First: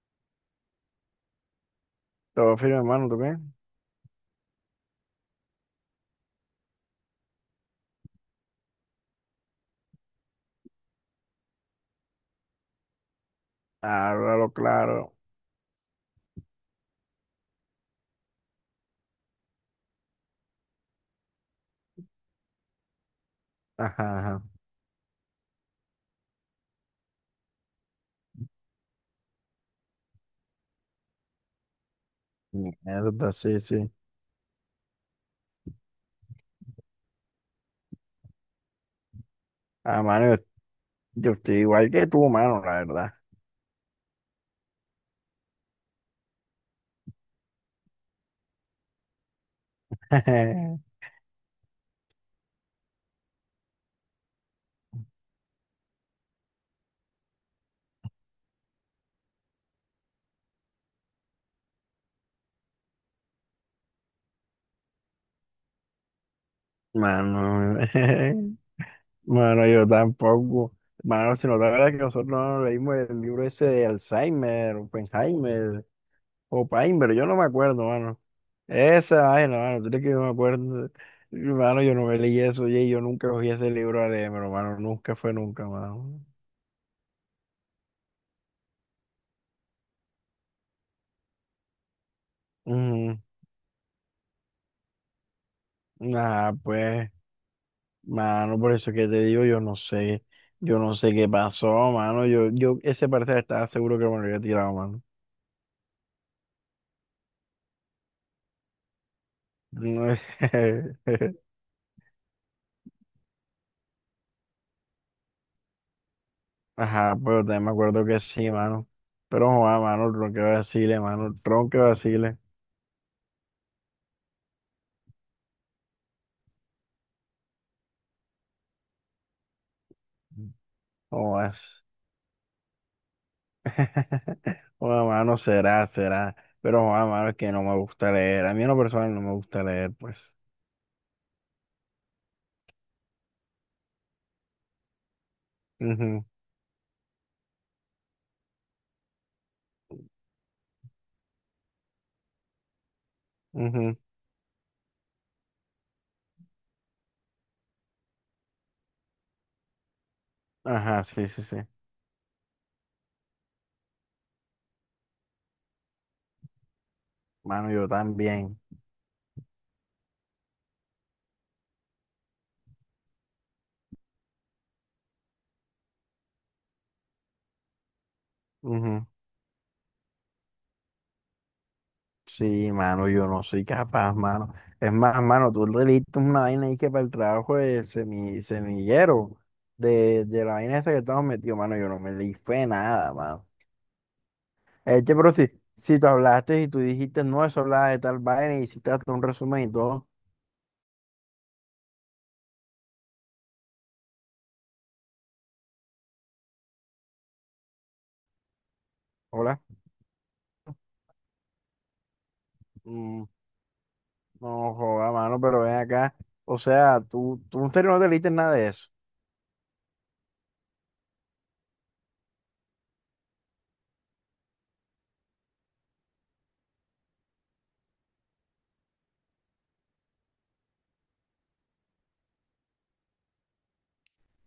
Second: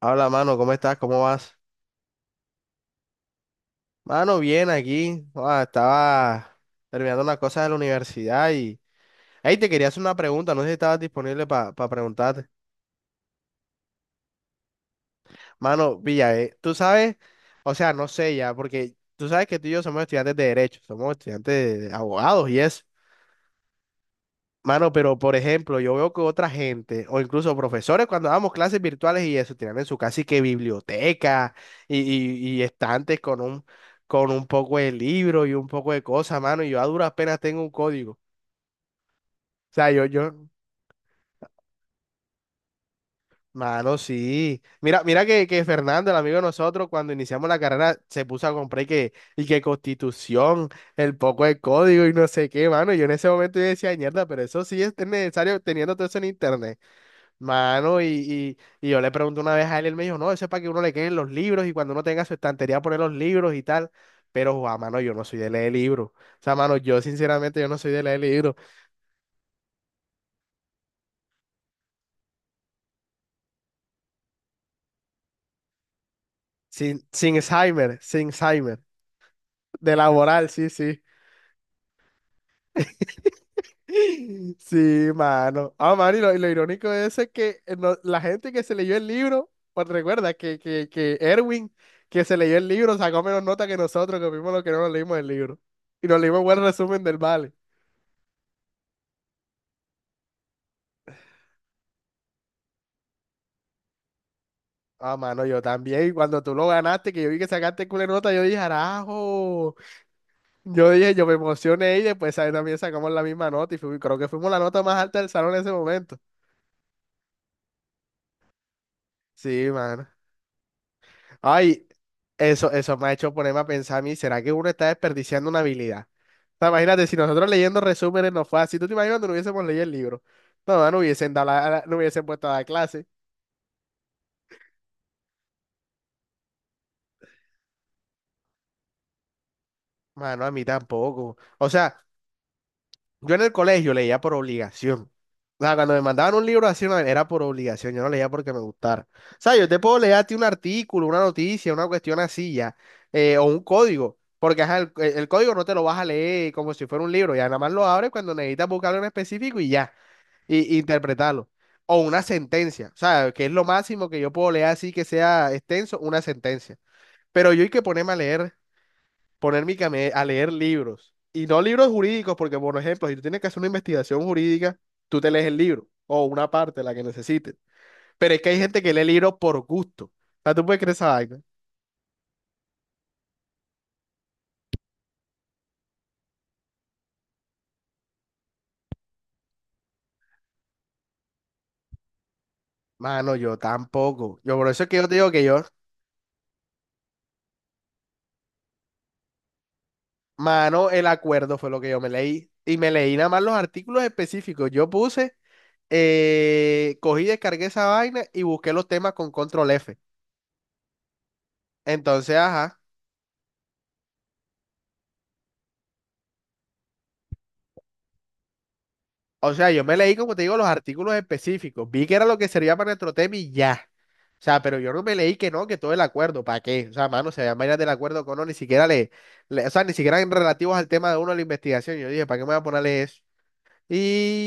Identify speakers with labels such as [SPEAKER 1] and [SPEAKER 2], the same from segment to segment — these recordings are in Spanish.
[SPEAKER 1] Hola, mano, ¿cómo estás? ¿Cómo vas?
[SPEAKER 2] Todo firme, hermano, ¿tú qué?
[SPEAKER 1] Mano, bien aquí. Ah, estaba terminando unas cosas de la universidad y. Ahí te quería hacer una pregunta, no sé si estabas disponible para preguntarte.
[SPEAKER 2] Háblalo claro.
[SPEAKER 1] Mano, Villa, tú sabes, o sea, no sé ya, porque tú sabes que tú y yo somos estudiantes de Derecho, somos estudiantes de abogados y eso.
[SPEAKER 2] Ajá, ajá.
[SPEAKER 1] Mano, pero por ejemplo, yo veo que otra gente, o incluso profesores, cuando damos clases virtuales y eso, tienen en su casi que biblioteca y estantes
[SPEAKER 2] Mierda,
[SPEAKER 1] con
[SPEAKER 2] sí,
[SPEAKER 1] un,
[SPEAKER 2] sí.
[SPEAKER 1] con un poco de libro y un poco de cosas, mano, y yo a duras penas tengo un código. O sea,
[SPEAKER 2] Ah,
[SPEAKER 1] yo,
[SPEAKER 2] mano,
[SPEAKER 1] yo,
[SPEAKER 2] yo estoy igual que tú, mano, la verdad.
[SPEAKER 1] mano, sí. Mira, mira que Fernando, el amigo de nosotros, cuando iniciamos la carrera, se puso a comprar y que Constitución, el poco de código y no sé qué, mano. Yo en ese momento yo decía, mierda, pero eso sí es necesario teniendo todo eso en internet. Mano, y yo le pregunté una vez a él, él me dijo, no, eso es para que uno le queden los libros y cuando uno tenga su estantería poner los libros y tal. Pero, Juan, mano, yo no soy de leer libros. O sea, mano, yo sinceramente yo
[SPEAKER 2] Mano,
[SPEAKER 1] no soy de leer libros.
[SPEAKER 2] mano, yo tampoco. Mano, si no te acuerdas que nosotros no leímos el libro ese de Alzheimer, Oppenheimer. O
[SPEAKER 1] Sin,
[SPEAKER 2] Paimber, yo
[SPEAKER 1] sin
[SPEAKER 2] no me acuerdo,
[SPEAKER 1] Alzheimer,
[SPEAKER 2] mano.
[SPEAKER 1] sin Alzheimer.
[SPEAKER 2] Esa vaina, mano, tú
[SPEAKER 1] De
[SPEAKER 2] crees que yo me
[SPEAKER 1] laboral, sí,
[SPEAKER 2] acuerdo.
[SPEAKER 1] sí.
[SPEAKER 2] Mano, yo no me leí eso, oye, yo nunca cogí ese libro a leer, pero mano,
[SPEAKER 1] Sí,
[SPEAKER 2] nunca fue nunca,
[SPEAKER 1] mano. Ah, mano, y
[SPEAKER 2] mano.
[SPEAKER 1] lo, y lo irónico de eso es que la gente que se leyó el libro, pues recuerda que Erwin, que se leyó el libro,
[SPEAKER 2] Ujú.
[SPEAKER 1] sacó menos nota que nosotros, que vimos lo que no nos leímos el libro. Y nos leímos
[SPEAKER 2] Nah,
[SPEAKER 1] buen resumen
[SPEAKER 2] pues,
[SPEAKER 1] del Vale.
[SPEAKER 2] mano, por eso que te digo, yo no sé qué pasó, mano, yo, ese parcial estaba seguro que me lo había tirado, mano.
[SPEAKER 1] Ah, mano, yo también. Cuando tú lo ganaste, que yo vi que sacaste culo de nota, yo dije, arajo.
[SPEAKER 2] No-
[SPEAKER 1] Yo dije, yo me emocioné y después ahí también sacamos la misma nota y creo que fuimos la nota más alta del salón en ese momento.
[SPEAKER 2] Ajá, pero también me acuerdo que sí, mano. Pero,
[SPEAKER 1] Sí,
[SPEAKER 2] joder,
[SPEAKER 1] mano.
[SPEAKER 2] mano, tronque
[SPEAKER 1] Ay,
[SPEAKER 2] vacile,
[SPEAKER 1] eso me ha hecho ponerme a pensar a mí, ¿será que uno está desperdiciando una habilidad? O sea, imagínate, si nosotros leyendo resúmenes no fue así, ¿tú te imaginas cuando no hubiésemos leído el libro? No, no hubiesen dado
[SPEAKER 2] jodas.
[SPEAKER 1] no hubiesen puesto a dar clase.
[SPEAKER 2] Bueno, mano, será, será. Pero, bueno, mano, es que no me gusta leer. A mí en lo personal no me gusta leer, pues.
[SPEAKER 1] Mano, a mí tampoco. O sea. Yo en el colegio leía por obligación. O sea, cuando me
[SPEAKER 2] Ujú,
[SPEAKER 1] mandaban un libro así, no, era por obligación, yo no leía porque me gustara. O sea, yo te puedo leer a ti un artículo, una noticia, una cuestión así ya, o un
[SPEAKER 2] ujú.
[SPEAKER 1] código, porque ajá, el código no te lo vas a leer como si fuera un libro, ya nada más lo abres cuando necesitas buscarlo en específico y ya, y
[SPEAKER 2] Ajá, sí, sí,
[SPEAKER 1] interpretarlo.
[SPEAKER 2] sí.
[SPEAKER 1] O una sentencia, o sea, que es lo máximo que yo puedo leer así que sea extenso, una sentencia. Pero yo hay
[SPEAKER 2] Mano,
[SPEAKER 1] que
[SPEAKER 2] yo
[SPEAKER 1] ponerme a leer
[SPEAKER 2] también.
[SPEAKER 1] a leer libros. Y no libros jurídicos, porque por ejemplo, si tú tienes que hacer una investigación jurídica, tú te lees el libro o una parte, la que necesites. Pero es que hay gente que lee
[SPEAKER 2] Ujú.
[SPEAKER 1] libros por gusto. O sea, tú puedes creer esa vaina.
[SPEAKER 2] Sí, mano, yo no soy capaz, mano. Es más, mano, tú leíste una vaina ahí que para el trabajo de semillero, de la vaina esa que estamos metidos, mano, yo no me leí fue nada,
[SPEAKER 1] Mano,
[SPEAKER 2] mano.
[SPEAKER 1] yo tampoco. Yo por eso es que
[SPEAKER 2] Es
[SPEAKER 1] yo
[SPEAKER 2] que,
[SPEAKER 1] te digo
[SPEAKER 2] pero
[SPEAKER 1] que
[SPEAKER 2] si,
[SPEAKER 1] yo,
[SPEAKER 2] si tú hablaste y tú dijiste, no, eso hablaba de tal vaina y hiciste hasta un resumen y todo,
[SPEAKER 1] mano, el acuerdo fue lo que yo me leí. Y me leí nada más los artículos específicos. Yo puse, cogí, descargué esa vaina y busqué los temas con
[SPEAKER 2] hola.
[SPEAKER 1] control F. Entonces, ajá.
[SPEAKER 2] Mm. No joda, mano, pero ven acá. O sea, tú en serio no te leíste nada de eso.
[SPEAKER 1] O sea, yo me leí, como te digo, los artículos específicos. Vi que era lo que servía para nuestro tema y ya. O sea, pero yo no me leí que no, que todo el acuerdo, ¿para qué? O sea, mano, se veían vainas del acuerdo que uno, ni siquiera o sea, ni siquiera en relativos al tema de uno de la investigación. Yo dije, ¿para qué me voy a ponerle eso?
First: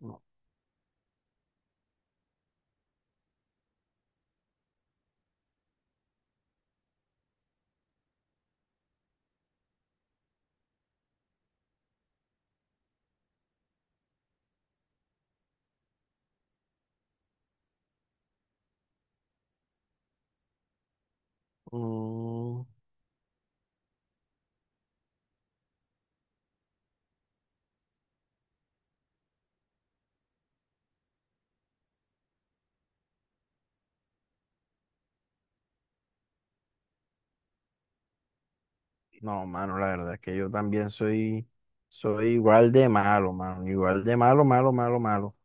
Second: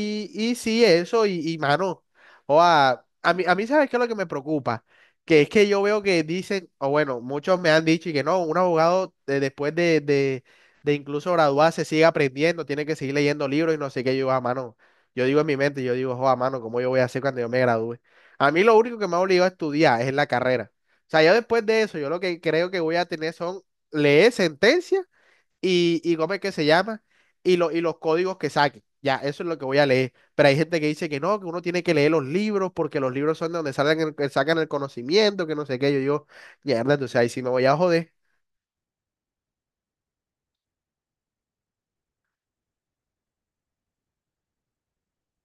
[SPEAKER 2] No.
[SPEAKER 1] y sí, eso, y, mano, o a mí, ¿sabes qué es lo que me preocupa? Que es que yo veo que dicen, o bueno, muchos me han dicho y que no, un abogado después de incluso graduarse sigue aprendiendo, tiene que seguir leyendo libros y no sé qué, yo, a mano, yo digo en mi mente, yo digo, a mano, ¿cómo yo voy a hacer cuando yo me gradúe? A mí lo único que me ha obligado a estudiar es la carrera. O sea, yo después de eso, yo lo que
[SPEAKER 2] Mm,
[SPEAKER 1] creo que voy a tener son leer sentencias y cómo es que se llama y los códigos que saquen. Ya, eso es lo que voy a leer. Pero hay gente que dice que no, que uno tiene que leer los libros porque los libros son de donde salen que sacan el conocimiento, que no sé qué. Yo digo, mierda, entonces ahí sí me voy a joder.
[SPEAKER 2] no, mano, la verdad es que yo también soy, soy igual de malo, mano. Igual de malo, malo, malo, malo.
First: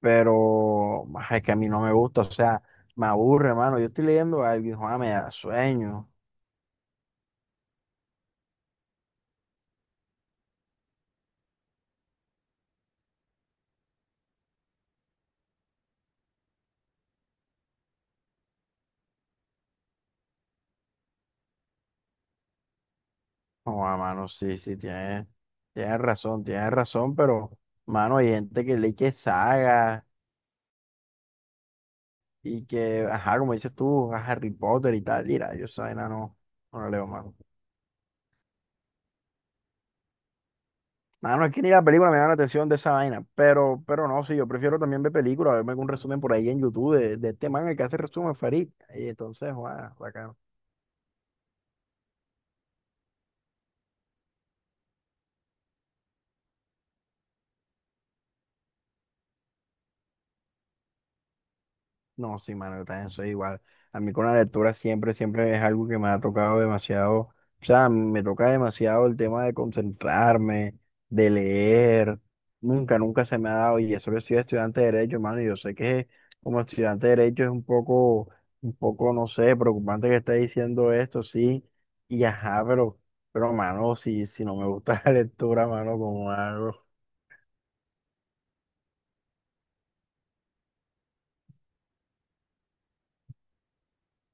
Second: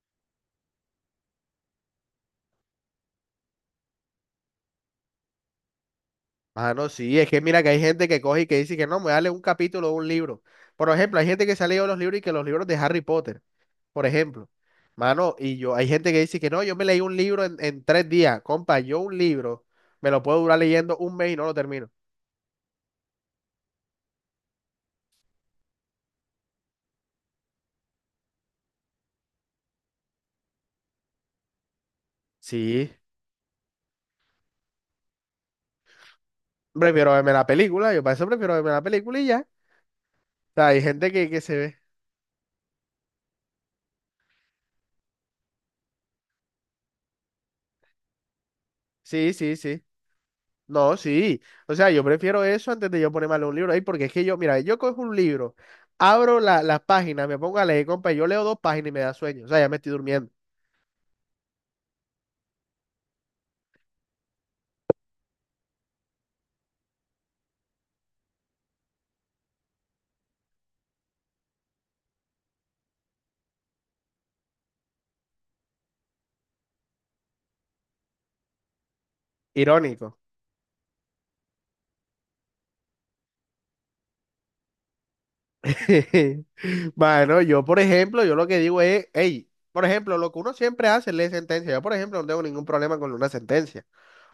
[SPEAKER 2] Pero ah, es que a mí no me gusta, o sea, me aburre, mano. Yo estoy leyendo algo y joda, me da sueño.
[SPEAKER 1] Ah, no, sí, es que mira que hay gente que coge y que dice que no, me voy a leer un capítulo de un libro. Por ejemplo, hay gente que se ha leído los libros y que los libros de Harry Potter, por ejemplo. Mano, y yo, hay gente que dice que no, yo me leí un libro en, 3 días. Compa, yo un libro me lo puedo durar leyendo un mes y no lo termino.
[SPEAKER 2] Joda, mano, sí, sí, tienes razón, pero, mano, hay gente que lee que sagas. Y
[SPEAKER 1] Sí.
[SPEAKER 2] que, ajá, como dices tú, a Harry Potter y tal, mira, yo esa vaina no, no la leo,
[SPEAKER 1] Prefiero verme
[SPEAKER 2] mano.
[SPEAKER 1] la película, yo para eso prefiero verme la película y ya. O sea, hay gente que
[SPEAKER 2] Mano, es
[SPEAKER 1] se
[SPEAKER 2] que ni
[SPEAKER 1] ve.
[SPEAKER 2] la película me llama la atención de esa vaina, pero no, sí, yo prefiero también ver películas, verme algún resumen por ahí en YouTube de este man el que hace resumen, Farid. Y
[SPEAKER 1] Sí,
[SPEAKER 2] entonces,
[SPEAKER 1] sí, sí.
[SPEAKER 2] guau, bacano.
[SPEAKER 1] No, sí. O sea, yo prefiero eso antes de yo ponerme a leer un libro ahí, porque es que yo, mira, yo cojo un libro, abro las páginas, me pongo a leer, compa, yo leo dos páginas y me da sueño. O sea, ya me estoy durmiendo.
[SPEAKER 2] No, sí, mano, yo también soy igual. A mí con la lectura siempre, siempre es algo que me ha tocado demasiado, o sea, me toca demasiado el tema de concentrarme, de leer. Nunca, nunca se me ha dado, y eso que soy estudiante de Derecho, hermano, y yo sé que como estudiante de Derecho es un poco, no sé, preocupante que
[SPEAKER 1] Irónico.
[SPEAKER 2] esté diciendo esto, sí, y ajá, pero, mano, si, si no me gusta la lectura, mano, como hago?
[SPEAKER 1] Bueno, yo, por ejemplo, yo lo que digo es, hey, por ejemplo, lo que uno siempre hace es leer sentencia. Yo, por ejemplo, no tengo ningún problema con una sentencia.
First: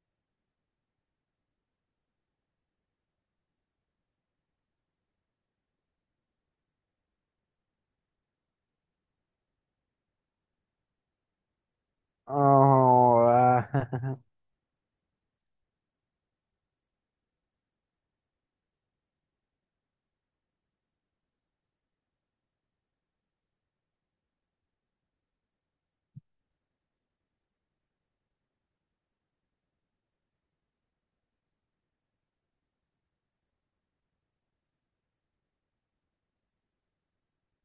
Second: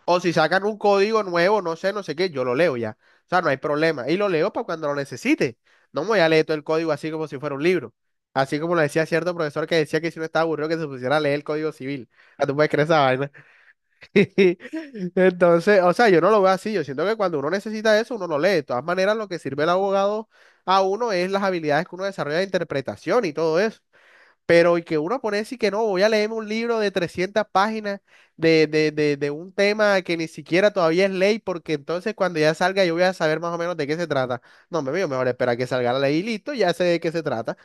[SPEAKER 1] O si sacan un código nuevo, no sé, no sé qué, yo lo leo ya. O sea, no hay problema. Y lo leo para cuando lo necesite. No me voy a leer todo el código así como si fuera un libro. Así como lo decía cierto profesor que decía que si uno estaba aburrido que se pusiera a leer el código civil. Ah, tú puedes creer esa vaina.
[SPEAKER 2] Oh,
[SPEAKER 1] Entonces, o sea, yo no lo veo así. Yo siento que cuando uno necesita eso, uno lo lee. De todas maneras, lo que sirve el abogado a uno es las habilidades que uno desarrolla de interpretación y todo eso. Pero y que uno pone a decir que no, voy a leerme un libro de 300 páginas de un tema que ni siquiera todavía es ley, porque entonces cuando ya salga yo voy a saber más o menos de qué se trata. No, me veo mejor espera que salga la ley y listo, ya sé de qué se trata.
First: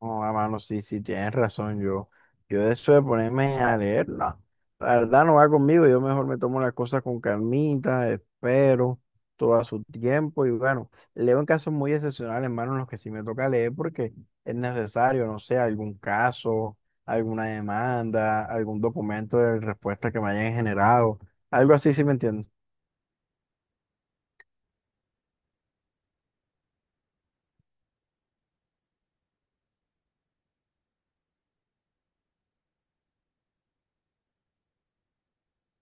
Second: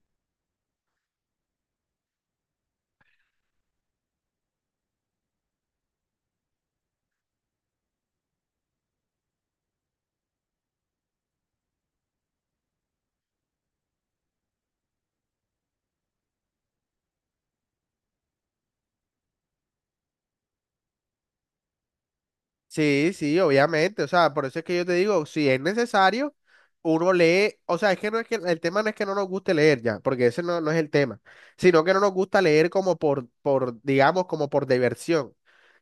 [SPEAKER 2] oh a mano, sí, sí, tienes razón. Yo de eso de ponerme a leer, no. La verdad no va conmigo. Yo mejor me tomo las cosas con calmita, espero todo a su tiempo. Y bueno, leo en casos muy excepcionales, hermano, en los que sí me toca leer porque es necesario, no sé, algún caso, alguna demanda, algún documento de respuesta que me hayan generado. Algo así, sí me entiendes.
[SPEAKER 1] Sí, sí, obviamente. O sea, por eso es que yo te digo, si es necesario, uno lee. O sea, es que no es que el tema no es que no nos guste leer ya, porque ese no, no es el tema, sino que no nos gusta leer como por, digamos, como por diversión.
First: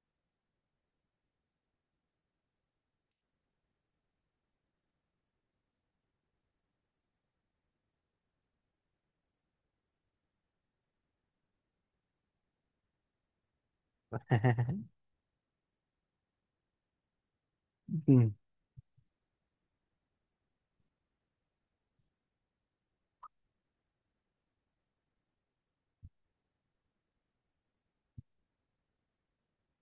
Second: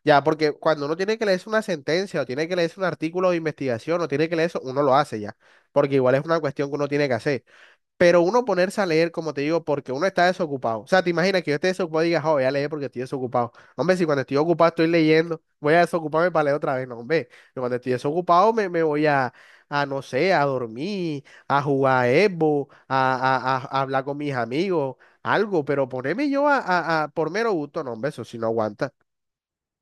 [SPEAKER 1] Ya, porque cuando uno tiene que leerse una sentencia o tiene que leerse un artículo de investigación o tiene que leer eso, uno lo hace ya, porque igual es una cuestión que uno tiene que hacer. Pero uno ponerse a leer, como te digo, porque uno está desocupado. O sea, te imaginas que yo esté desocupado y digas, oh, voy a leer porque estoy desocupado. Hombre, si cuando estoy ocupado estoy leyendo, voy a desocuparme para leer otra vez. No, hombre, yo cuando estoy desocupado me voy a, no sé, a dormir, a jugar Evo, a hablar con mis amigos, algo. Pero ponerme yo a, por mero gusto, no, hombre, eso sí no aguanta.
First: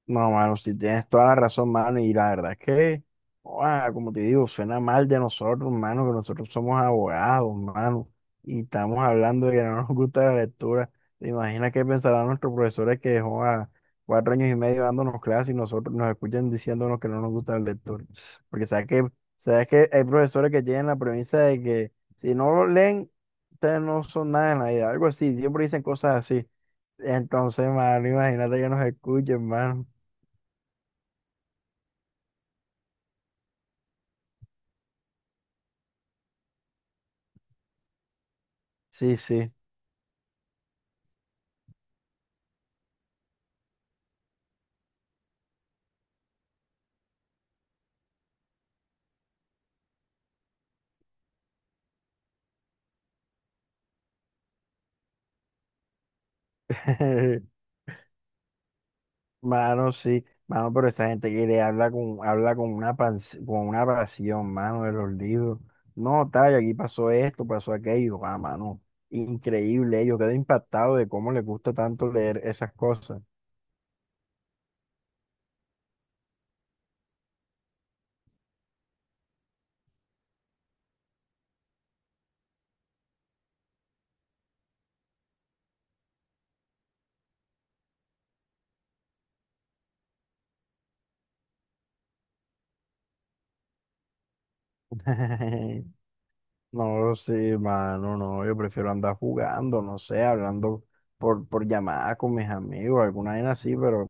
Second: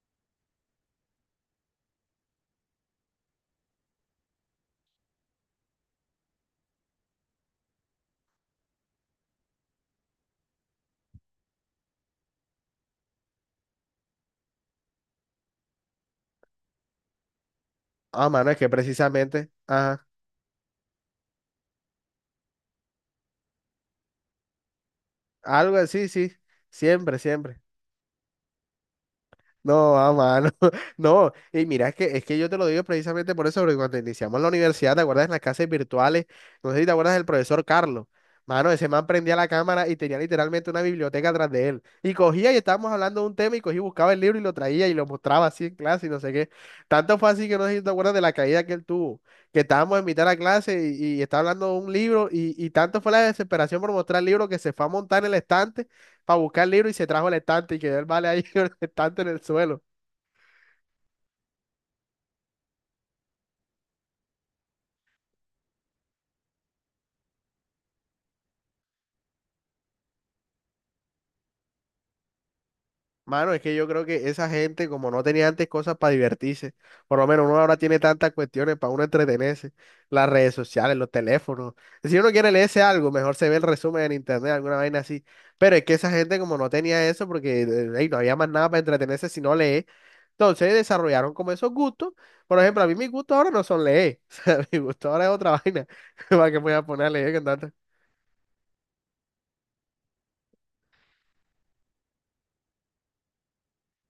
[SPEAKER 2] No, mano, si tienes toda la razón, mano, y la verdad es que, ua, como te digo, suena mal de nosotros, mano, que nosotros somos abogados, mano, y estamos hablando de que no nos gusta la lectura. ¿Te imaginas qué pensarán nuestros profesores que dejó a 4 años y medio dándonos clases y nosotros nos escuchan diciéndonos que no nos gusta la lectura?
[SPEAKER 1] Ah, mano, es
[SPEAKER 2] Porque
[SPEAKER 1] que precisamente,
[SPEAKER 2] sabes que hay
[SPEAKER 1] ajá,
[SPEAKER 2] profesores que tienen la premisa de que si no lo leen, ustedes no son nada en la vida, algo así, siempre
[SPEAKER 1] algo
[SPEAKER 2] dicen
[SPEAKER 1] así,
[SPEAKER 2] cosas
[SPEAKER 1] sí,
[SPEAKER 2] así.
[SPEAKER 1] siempre, siempre.
[SPEAKER 2] Entonces, mano, imagínate que nos escuchen, mano.
[SPEAKER 1] No, a mano. No, y mira, es que yo te lo digo precisamente por eso, porque cuando iniciamos la universidad, ¿te acuerdas en las clases virtuales? No sé si te acuerdas del profesor Carlos. Mano, ese man
[SPEAKER 2] Sí,
[SPEAKER 1] prendía la
[SPEAKER 2] sí.
[SPEAKER 1] cámara y tenía literalmente una biblioteca atrás de él. Y cogía y estábamos hablando de un tema y cogía y buscaba el libro y lo traía y lo mostraba así en clase y no sé qué. Tanto fue así que no sé si te acuerdas de la caída que él tuvo, que estábamos en mitad de la clase y estaba hablando de un libro y tanto fue la desesperación por mostrar el libro que se fue a montar en el estante para buscar el libro y se trajo el estante y quedó el vale ahí con el estante en el suelo.
[SPEAKER 2] Mano, sí. Mano, pero esa gente quiere habla con una pans- con una pasión, mano, de los libros. No, tal, aquí pasó esto, pasó aquello. Ah, mano. Increíble. Yo quedo impactado de cómo les gusta tanto leer esas cosas.
[SPEAKER 1] Mano, es que yo creo que esa gente, como no tenía antes cosas para divertirse, por lo menos uno ahora tiene tantas cuestiones para uno entretenerse, las redes sociales, los teléfonos. Si uno quiere leerse algo, mejor se ve el resumen en internet, alguna vaina así. Pero es que esa gente, como no tenía eso, porque ey, no había más nada para entretenerse si no lee, entonces desarrollaron como esos gustos. Por ejemplo, a mí mis gustos ahora no son leer, o sea, mi gusto ahora es otra vaina. ¿Para qué me voy a poner a
[SPEAKER 2] No, sí,
[SPEAKER 1] leer con
[SPEAKER 2] mano, no. Yo prefiero andar jugando, no sé, hablando por llamada con mis amigos, alguna vez así, pero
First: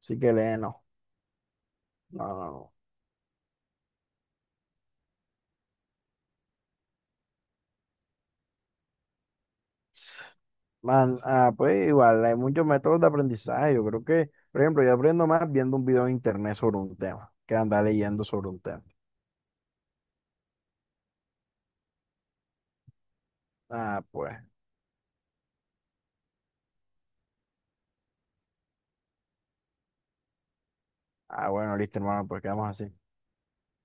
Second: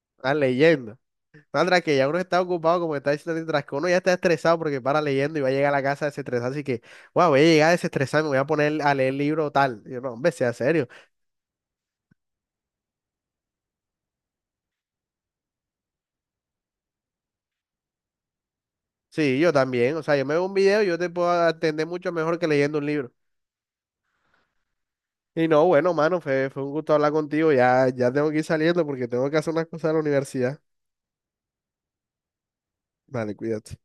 [SPEAKER 2] sí que
[SPEAKER 1] a
[SPEAKER 2] leen, no.
[SPEAKER 1] leyendo? Sandra, que ya uno
[SPEAKER 2] No,
[SPEAKER 1] está
[SPEAKER 2] no, no.
[SPEAKER 1] ocupado, como está diciendo mientras que uno ya está estresado porque para leyendo y va a llegar a la casa desestresado, así que, wow, voy a llegar a desestresar, me voy a poner a leer libro tal. Y yo, no, hombre, sea serio.
[SPEAKER 2] Man, ah, pues igual, hay muchos métodos de aprendizaje. Yo creo que, por ejemplo, yo aprendo más viendo un video en internet sobre un tema que andar leyendo sobre un tema.
[SPEAKER 1] Sí, yo también, o sea, yo me veo un video y yo te puedo atender mucho mejor que leyendo un libro.
[SPEAKER 2] Ah, pues.
[SPEAKER 1] Y no, bueno, mano, fue un gusto hablar contigo, ya tengo que ir saliendo porque tengo que hacer unas cosas de la universidad.
[SPEAKER 2] Ah, bueno, listo, hermano, pues quedamos así.
[SPEAKER 1] Vale, cuídate.